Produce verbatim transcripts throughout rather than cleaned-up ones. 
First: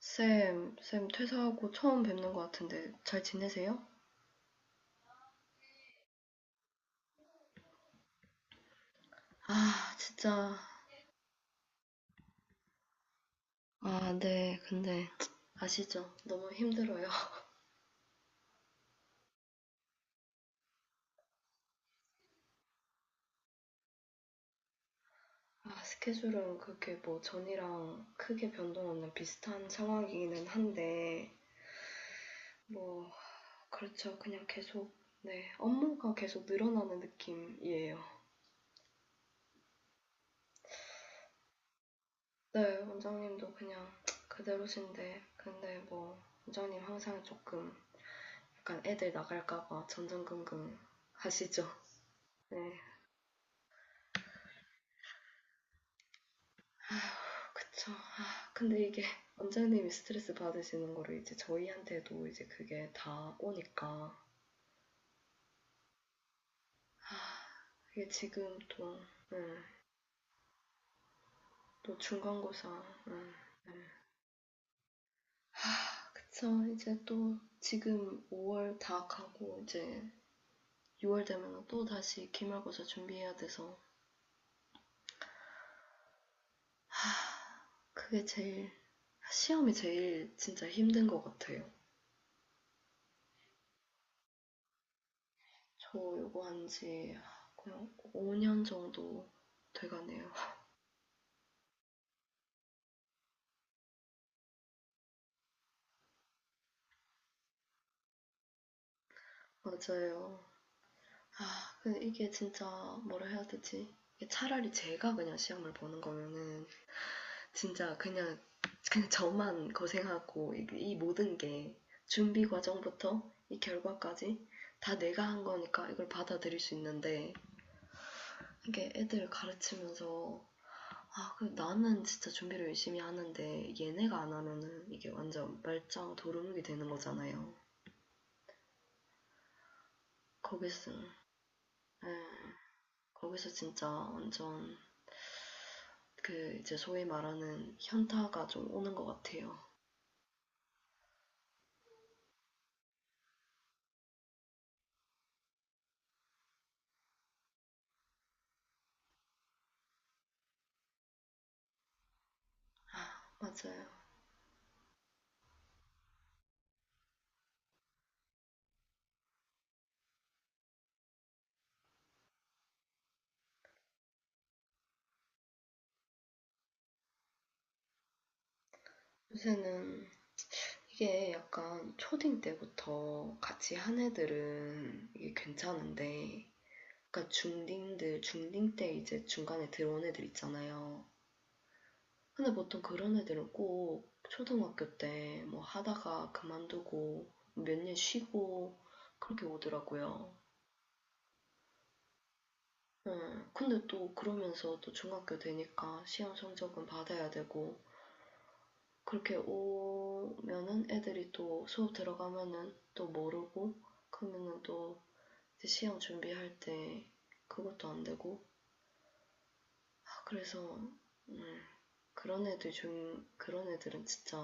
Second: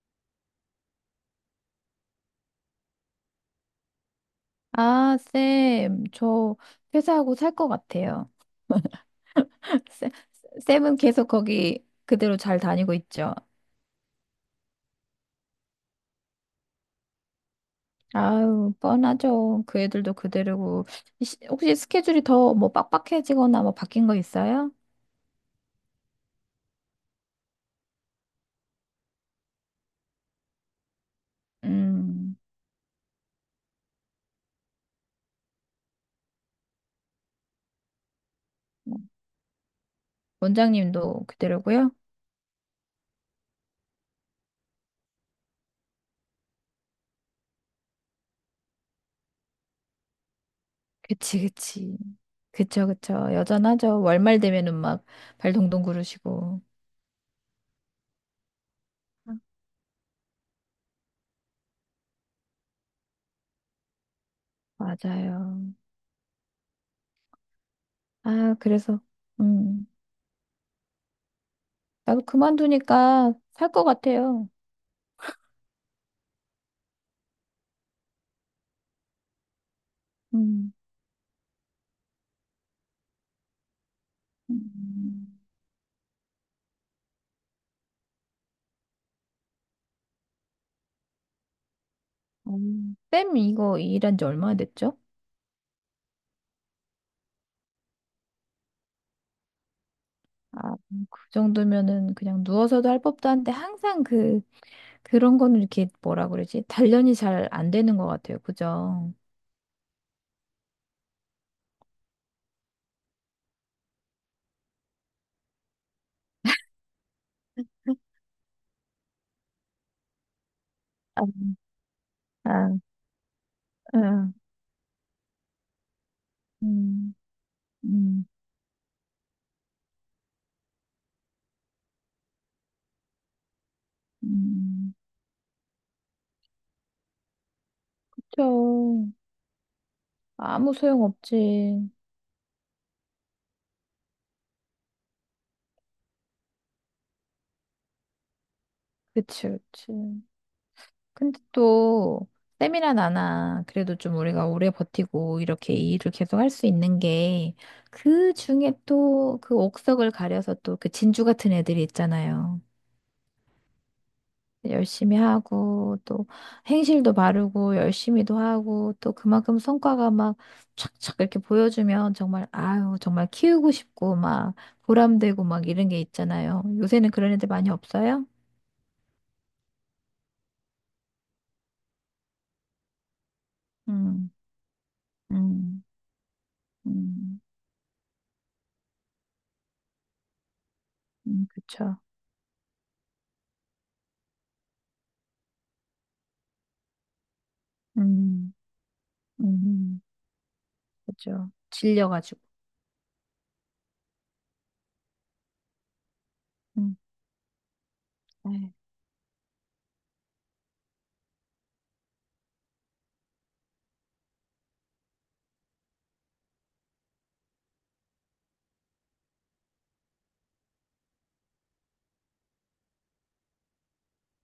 쌤, 쌤 퇴사하고 처음 뵙는 것 같은데 잘 지내세요? 아, 쌤, 저 퇴사하고 살 것 같아요. 아, 쌤- 진짜. 쌤은 계속 거기 그대로 잘 다니고 있죠. 아, 네. 근데 아시죠? 너무 힘들어요. 아유, 뻔하죠. 그 애들도 그대로고. 시- 혹시 스케줄이 더 뭐 빡빡해지거나 뭐 바뀐 거 있어요? 아, 스케줄은 그렇게 뭐 전이랑 크게 변동 없는 비슷한 상황이기는 한데 음, 뭐 그렇죠. 그냥 계속 네, 업무가 계속 늘어나는 느낌이에요. 뭐 원장님도 그대로고요. 네, 원장님도 그냥 그대로신데 근데 뭐 원장님 항상 조금 약간 애들 나갈까 봐 전전긍긍 그치, 하시죠. 그치. 네. 그쵸, 그쵸. 여전하죠. 월말 되면은 막 발 동동 구르시고. 그쵸. 아, 근데 이게 원장님이 스트레스 받으시는 거를 이제 저희한테도 이제 그게 다 오니까 맞아요. 이게 아, 지금 또, 그래서, 음, 음, 또 나도 중간고사, 음, 그만두니까 살 것 음. 같아요. 그쵸. 이제 또 지금 오월 다 가고 이제 음. 유월 되면 또 다시 기말고사 준비해야 돼서 음, 그게 제일 시험이 제일 진짜 힘든 것 같아요. 음, 쌤 이거 일한 지 얼마나 됐죠? 저 요거 한지 그냥 오 년 정도 돼가네요. 아, 그 정도면은 그냥 누워서도 할 법도 한데 항상 그 그런 거는 이렇게 뭐라 그러지? 단련이 잘 안 되는 것 같아요. 그죠? 맞아요. 아, 근데 이게 진짜 뭐라 해야 되지? 이게 차라리 제가 그냥 시험을 보는 거면은 진짜 그냥 그냥 저만 고생하고 이, 이 아, 모든 게 준비 아, 과정부터 이 아. 결과까지 다 내가 한 거니까 이걸 받아들일 수 음, 있는데 음, 이게 애들 가르치면서 아, 그 나는 진짜 준비를 열심히 하는데 얘네가 안 하면은 음. 이게 완전 말짱 도루묵이 되는 거잖아요. 그쵸. 아무 거기서 소용 없지. 예, 거기서 진짜 완전 그 이제 소위 말하는 현타가 좀 오는 것 그치, 같아요. 그치. 근데 또 쌤이나 나나 그래도 좀 우리가 오래 버티고 이렇게 이 일을 계속 할 수 있는 게 그 중에 또 그 옥석을 가려서 또 그 진주 같은 애들이 있잖아요. 아, 맞아요. 열심히 하고 또 행실도 바르고 열심히도 하고 또 그만큼 성과가 막 착착 이렇게 보여주면 정말 아유 정말 키우고 싶고 막 보람되고 막 이런 게 있잖아요. 요새는 그런 애들 많이 없어요? 요새는 이게 약간 초딩 때부터 같이 한 음, 애들은 이게 음, 괜찮은데, 그러니까 음, 중딩들, 중딩 때 이제 중간에 들어온 애들 있잖아요. 음, 그쵸. 근데 보통 그런 애들은 꼭 초등학교 때 뭐 하다가 그만두고 몇 년 음. 쉬고 그렇게 음, 오더라고요. 그죠. 질려가지고. 응. 근데 또 그러면서 또 중학교 되니까 시험 성적은 음, 받아야 되고 네. 그렇게 오면은 애들이 또 수업 들어가면은 또 모르고 그러면은 또 이제 시험 준비할 때 그것도 안 되고 아, 그래서 음, 그런 애들 중 그런 애들은 진짜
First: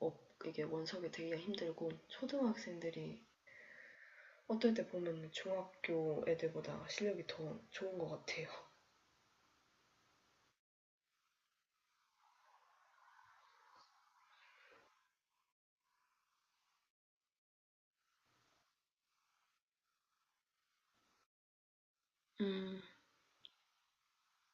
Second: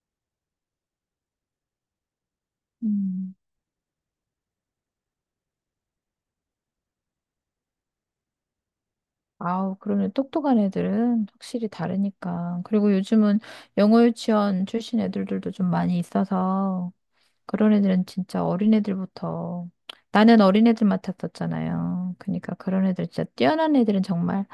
업 이게 원석이 되기가 힘들고 초등학생들이 음. 어떨 때 보면 중학교 애들보다 실력이 더 좋은 것 같아요. 아우, 그러면 똑똑한 애들은 확실히 다르니까. 그리고 요즘은 영어 유치원 출신 애들도 좀 많이 있어서 그런 애들은 진짜 어린애들부터 나는 어린애들 맡았었잖아요. 그러니까 음, 그런 애들 진짜 뛰어난 애들은 정말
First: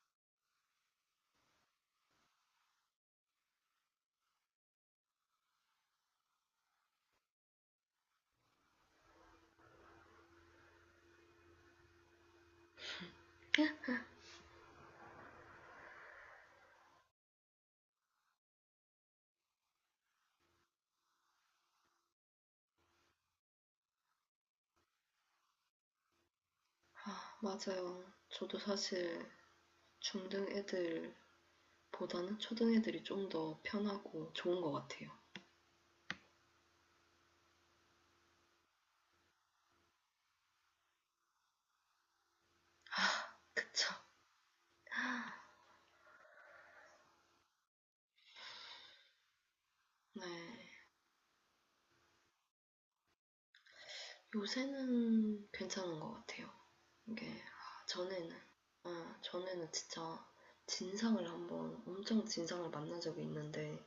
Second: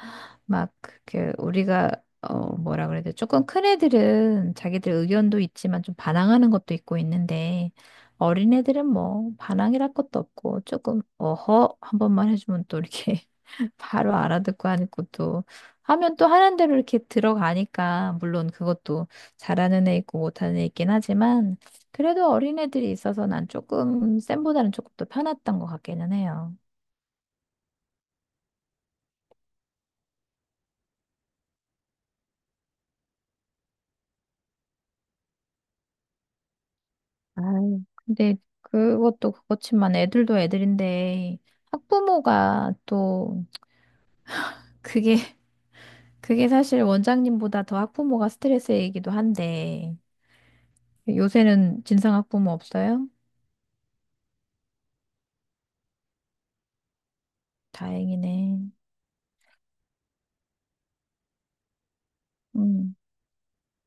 막 그게 우리가 어 뭐라 그래야 돼? 조금 큰 애들은 자기들 의견도 있지만 좀 반항하는 것도 있고 있는데 어린애들은 뭐 반항이랄 것도 없고 조금 어허 한 번만 해주면 또 이렇게 바로 알아듣고 하니까 또 하면 또 하는 대로 이렇게 들어가니까 물론 그것도 잘하는 애 있고 못하는 애 있긴 하지만 그래도 어린애들이 있어서 난 조금 쌤보다는 조금 더 편했던 것 같기는 해요. 아, 맞아요. 저도 사실 중등 애들보다는 초등 애들이 좀 더 편하고 좋은 것 같아요. 아, 근데 그것도 그렇지만 애들도 애들인데 학부모가 또 그쵸. 그게 그게 사실 원장님보다 더 학부모가 스트레스이기도 한데 네. 요새는 진상 학부모 없어요? 요새는 괜찮은 것 같아요. 이게 아, 전에는 다행이네. 아, 전에는 진짜 진상을 한번 엄청 진상을 음, 만난 적이 있는데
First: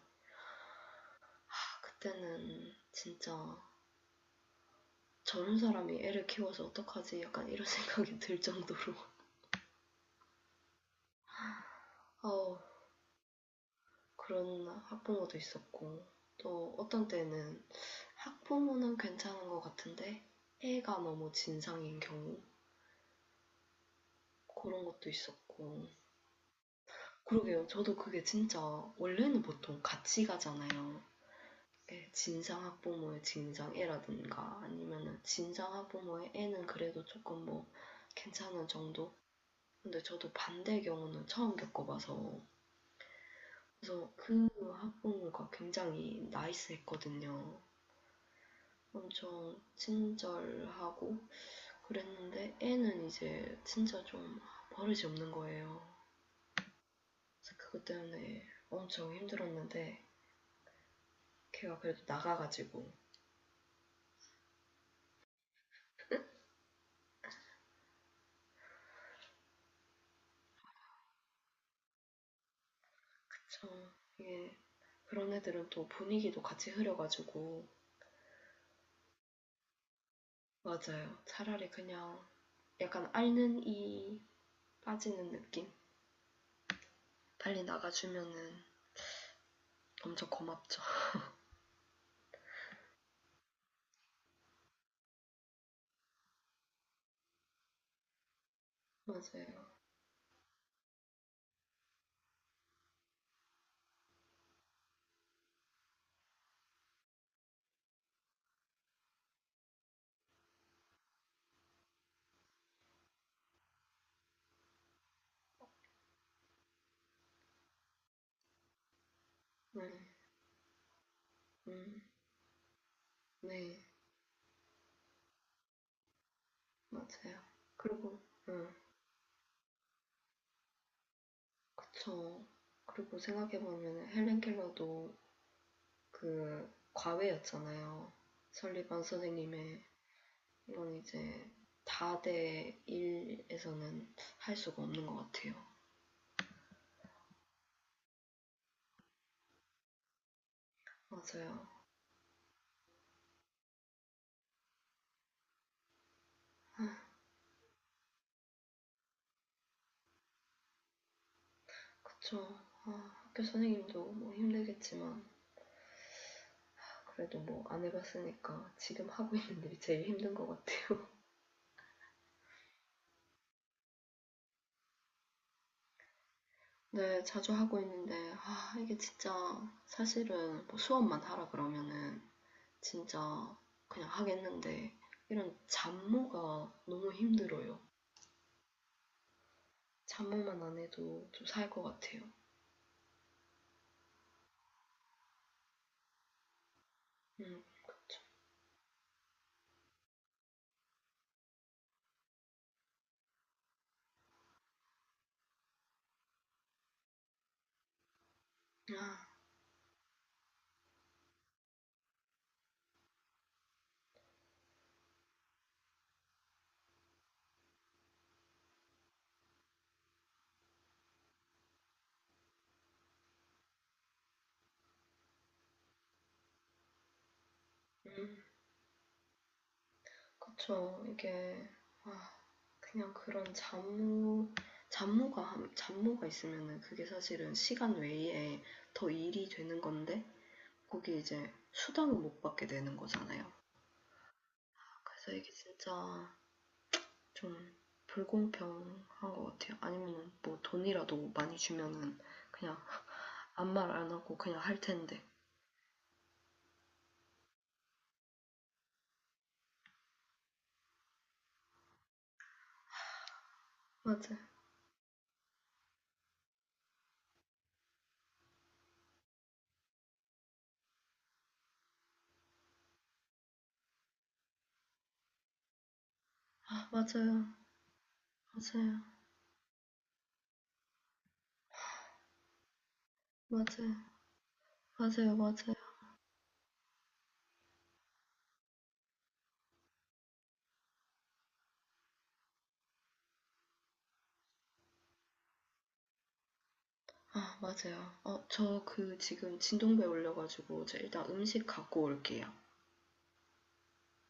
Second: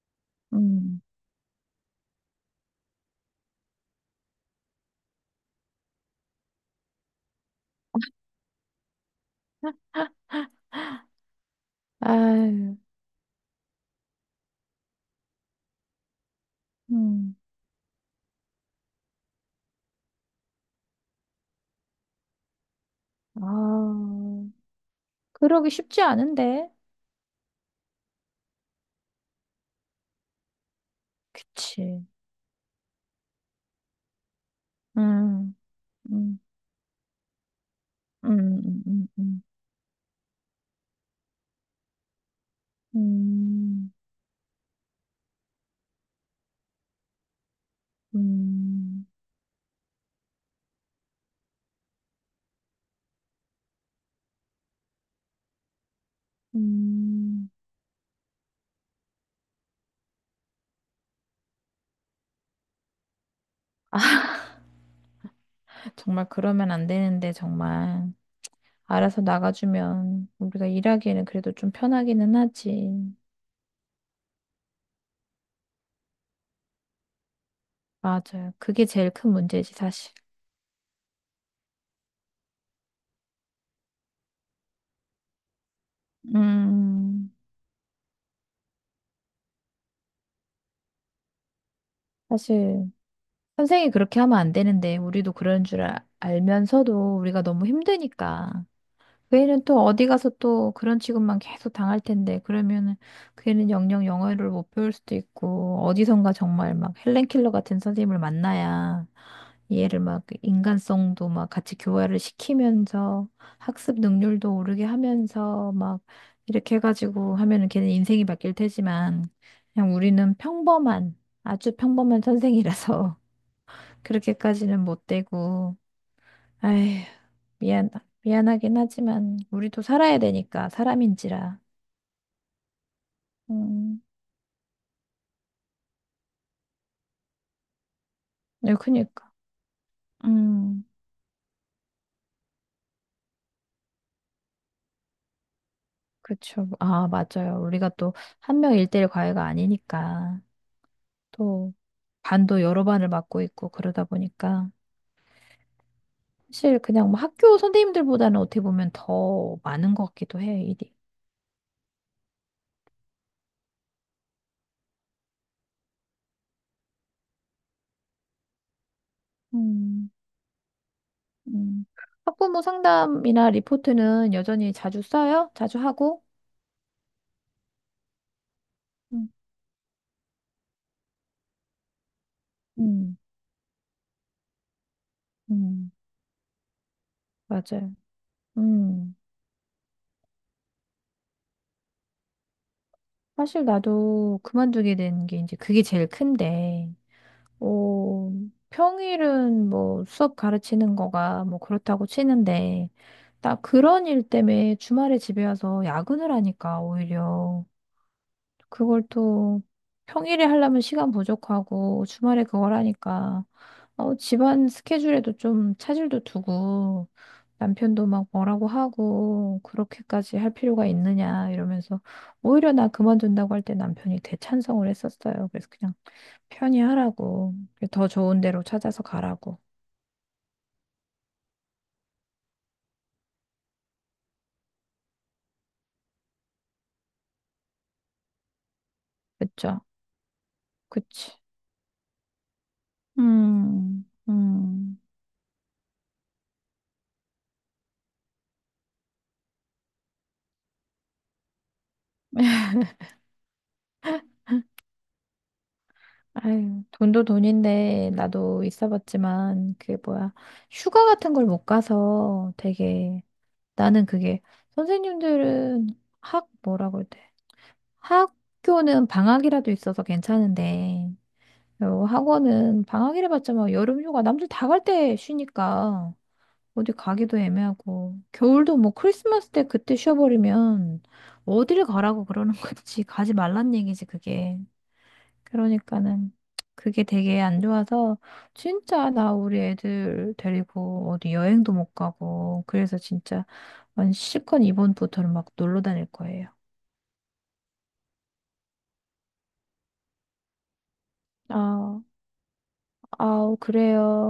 음, 아, 그때는 진짜 저런 사람이 애를 키워서 어떡하지 약간 이런 생각이 들 정도로 아우 아유, 그런 학부모도 있었고 또 어떤 음, 때는 학부모는 괜찮은 것 같은데 애가 너무 진상인 경우 아, 그런 것도 그러기 있었고 쉽지 않은데, 그러게요. 저도 그게 진짜 원래는 보통 같이 가잖아요. 그치? 예, 진상 학부모의 진상 애라든가 아니면은 음, 진상 학부모의 음, 애는 그래도 조금 뭐 음, 괜찮은 음, 음. 정도? 음. 근데 저도 반대의 경우는 처음 겪어봐서 음, 그래서 그 학부모가 굉장히 나이스했거든요. 음, 엄청 친절하고 그랬는데 애는 이제 진짜 좀 버릇이 없는 거예요. 음. 그래서 그것 때문에 엄청 힘들었는데 걔가 그래도 나가가지고 정말 그러면 안 되는데, 정말. 알아서 나가주면 우리가 일하기에는 그래도 좀 편하기는 하지. 그쵸. 이게 그런 애들은 또 분위기도 같이 흐려가지고 맞아요. 그게 제일 큰 문제지, 사실. 맞아요. 차라리 그냥 약간 앓는 이 빠지는 느낌? 음, 빨리 나가주면은 엄청 고맙죠. 사실, 선생이 그렇게 하면 안 되는데, 우리도 그런 줄 아- 알면서도 우리가 너무 힘드니까. 그 애는 맞아요. 또 어디 가서 또 그런 취급만 계속 당할 텐데, 그러면은 그 애는 영영 영어를 못 배울 수도 있고, 어디선가 정말 막 헬렌 킬러 같은 선생님을 만나야 얘를 막 인간성도 막 같이 교화를 시키면서 학습 능률도 오르게 하면서 막 이렇게 해가지고 하면은 걔는 인생이 바뀔 테지만, 네, 그냥 우리는 평범한, 아주 음, 평범한 선생이라서 네, 그렇게까지는 못 되고, 아휴, 맞아요. 미안, 그리고, 음, 미안하긴 하지만, 우리도 살아야 되니까, 사람인지라. 그쵸. 그리고 음, 생각해보면 헬렌 켈러도 그 과외였잖아요. 네, 설리반 그니까. 선생님의 음, 이건 이제 다대 일에서는 할 수가 없는 것 같아요. 그쵸. 아, 맞아요. 우리가 또, 한 명 일대일 과외가 아니니까, 맞아요. 또, 반도 여러 반을 맡고 있고, 그러다 보니까, 사실 그냥 뭐 학교 선생님들보다는 어떻게 보면 더 많은 것 같기도 해, 일이. 그쵸. 아, 학교 선생님도 뭐 힘들겠지만 그래도 뭐 안 해봤으니까 지금 하고 있는 일이 제일 음, 힘든 것 같아요. 음, 학부모 상담이나 리포트는 여전히 자주 써요? 자주 하고? 네, 자주 하고 있는데 아, 이게 음, 진짜 사실은 뭐 수업만 하라 그러면은 음. 진짜 그냥 하겠는데 이런 음. 음, 잡무가 너무 힘들어요. 맞아요. 음. 잡무만 안 해도 좀 살 것 같아요. 사실 나도 그만두게 된 게 이제 그게 제일 큰데, 음, 어, 평일은 뭐 수업 가르치는 거가 뭐 그렇다고 치는데, 나 그런 일 때문에 주말에 집에 와서 야근을 하니까 오히려 그걸 또 평일에 하려면 시간 부족하고 주말에 그걸 하니까 어, 집안 스케줄에도 좀 차질도 두고 남편도 막 뭐라고 하고 그렇게까지 할 필요가 있느냐 이러면서 오히려 나 그만둔다고 할 때 남편이 대찬성을 했었어요. 그래서 그냥 편히 하라고 더 음, 좋은 데로 찾아서 가라고. 그쵸. 이게 아, 그냥 그런 잡무, 잡무가, 잡무가 있으면은 그게 사실은 시간 외에 더 일이 그쵸? 되는 건데, 거기 그치. 이제 수당을 못 받게 되는 거잖아요. 음, 음. 그래서 이게 진짜 좀 불공평한 것 같아요. 아니면 뭐 돈이라도 많이 주면은 그냥 아무 말 안 하고 그냥 할 텐데. 아유, 돈도 돈인데 나도 있어봤지만 그게 뭐야 휴가 같은 걸 못 가서 되게 나는 맞아요. 그게 선생님들은 학 뭐라고 해야 돼 학교는 방학이라도 있어서 괜찮은데 요 학원은 방학이라 봤자 막 여름휴가 남들 다 갈 때 쉬니까 아, 어디 가기도 맞아요. 애매하고 겨울도 뭐 맞아요. 크리스마스 때 그때 쉬어버리면 어딜 가라고 그러는 건지 가지 말란 맞아요. 얘기지 그게 맞아요. 맞아요. 그러니까는 그게 되게 안 좋아서 진짜 나 우리 애들 데리고 어디 여행도 못 가고 그래서 진짜 완 실컷 이번부터는 막 놀러 다닐 거예요. 아, 맞아요. 어, 저 그 지금 진동배 올려가지고 제가 일단 음식 아, 갖고 올게요. 아우 그래요.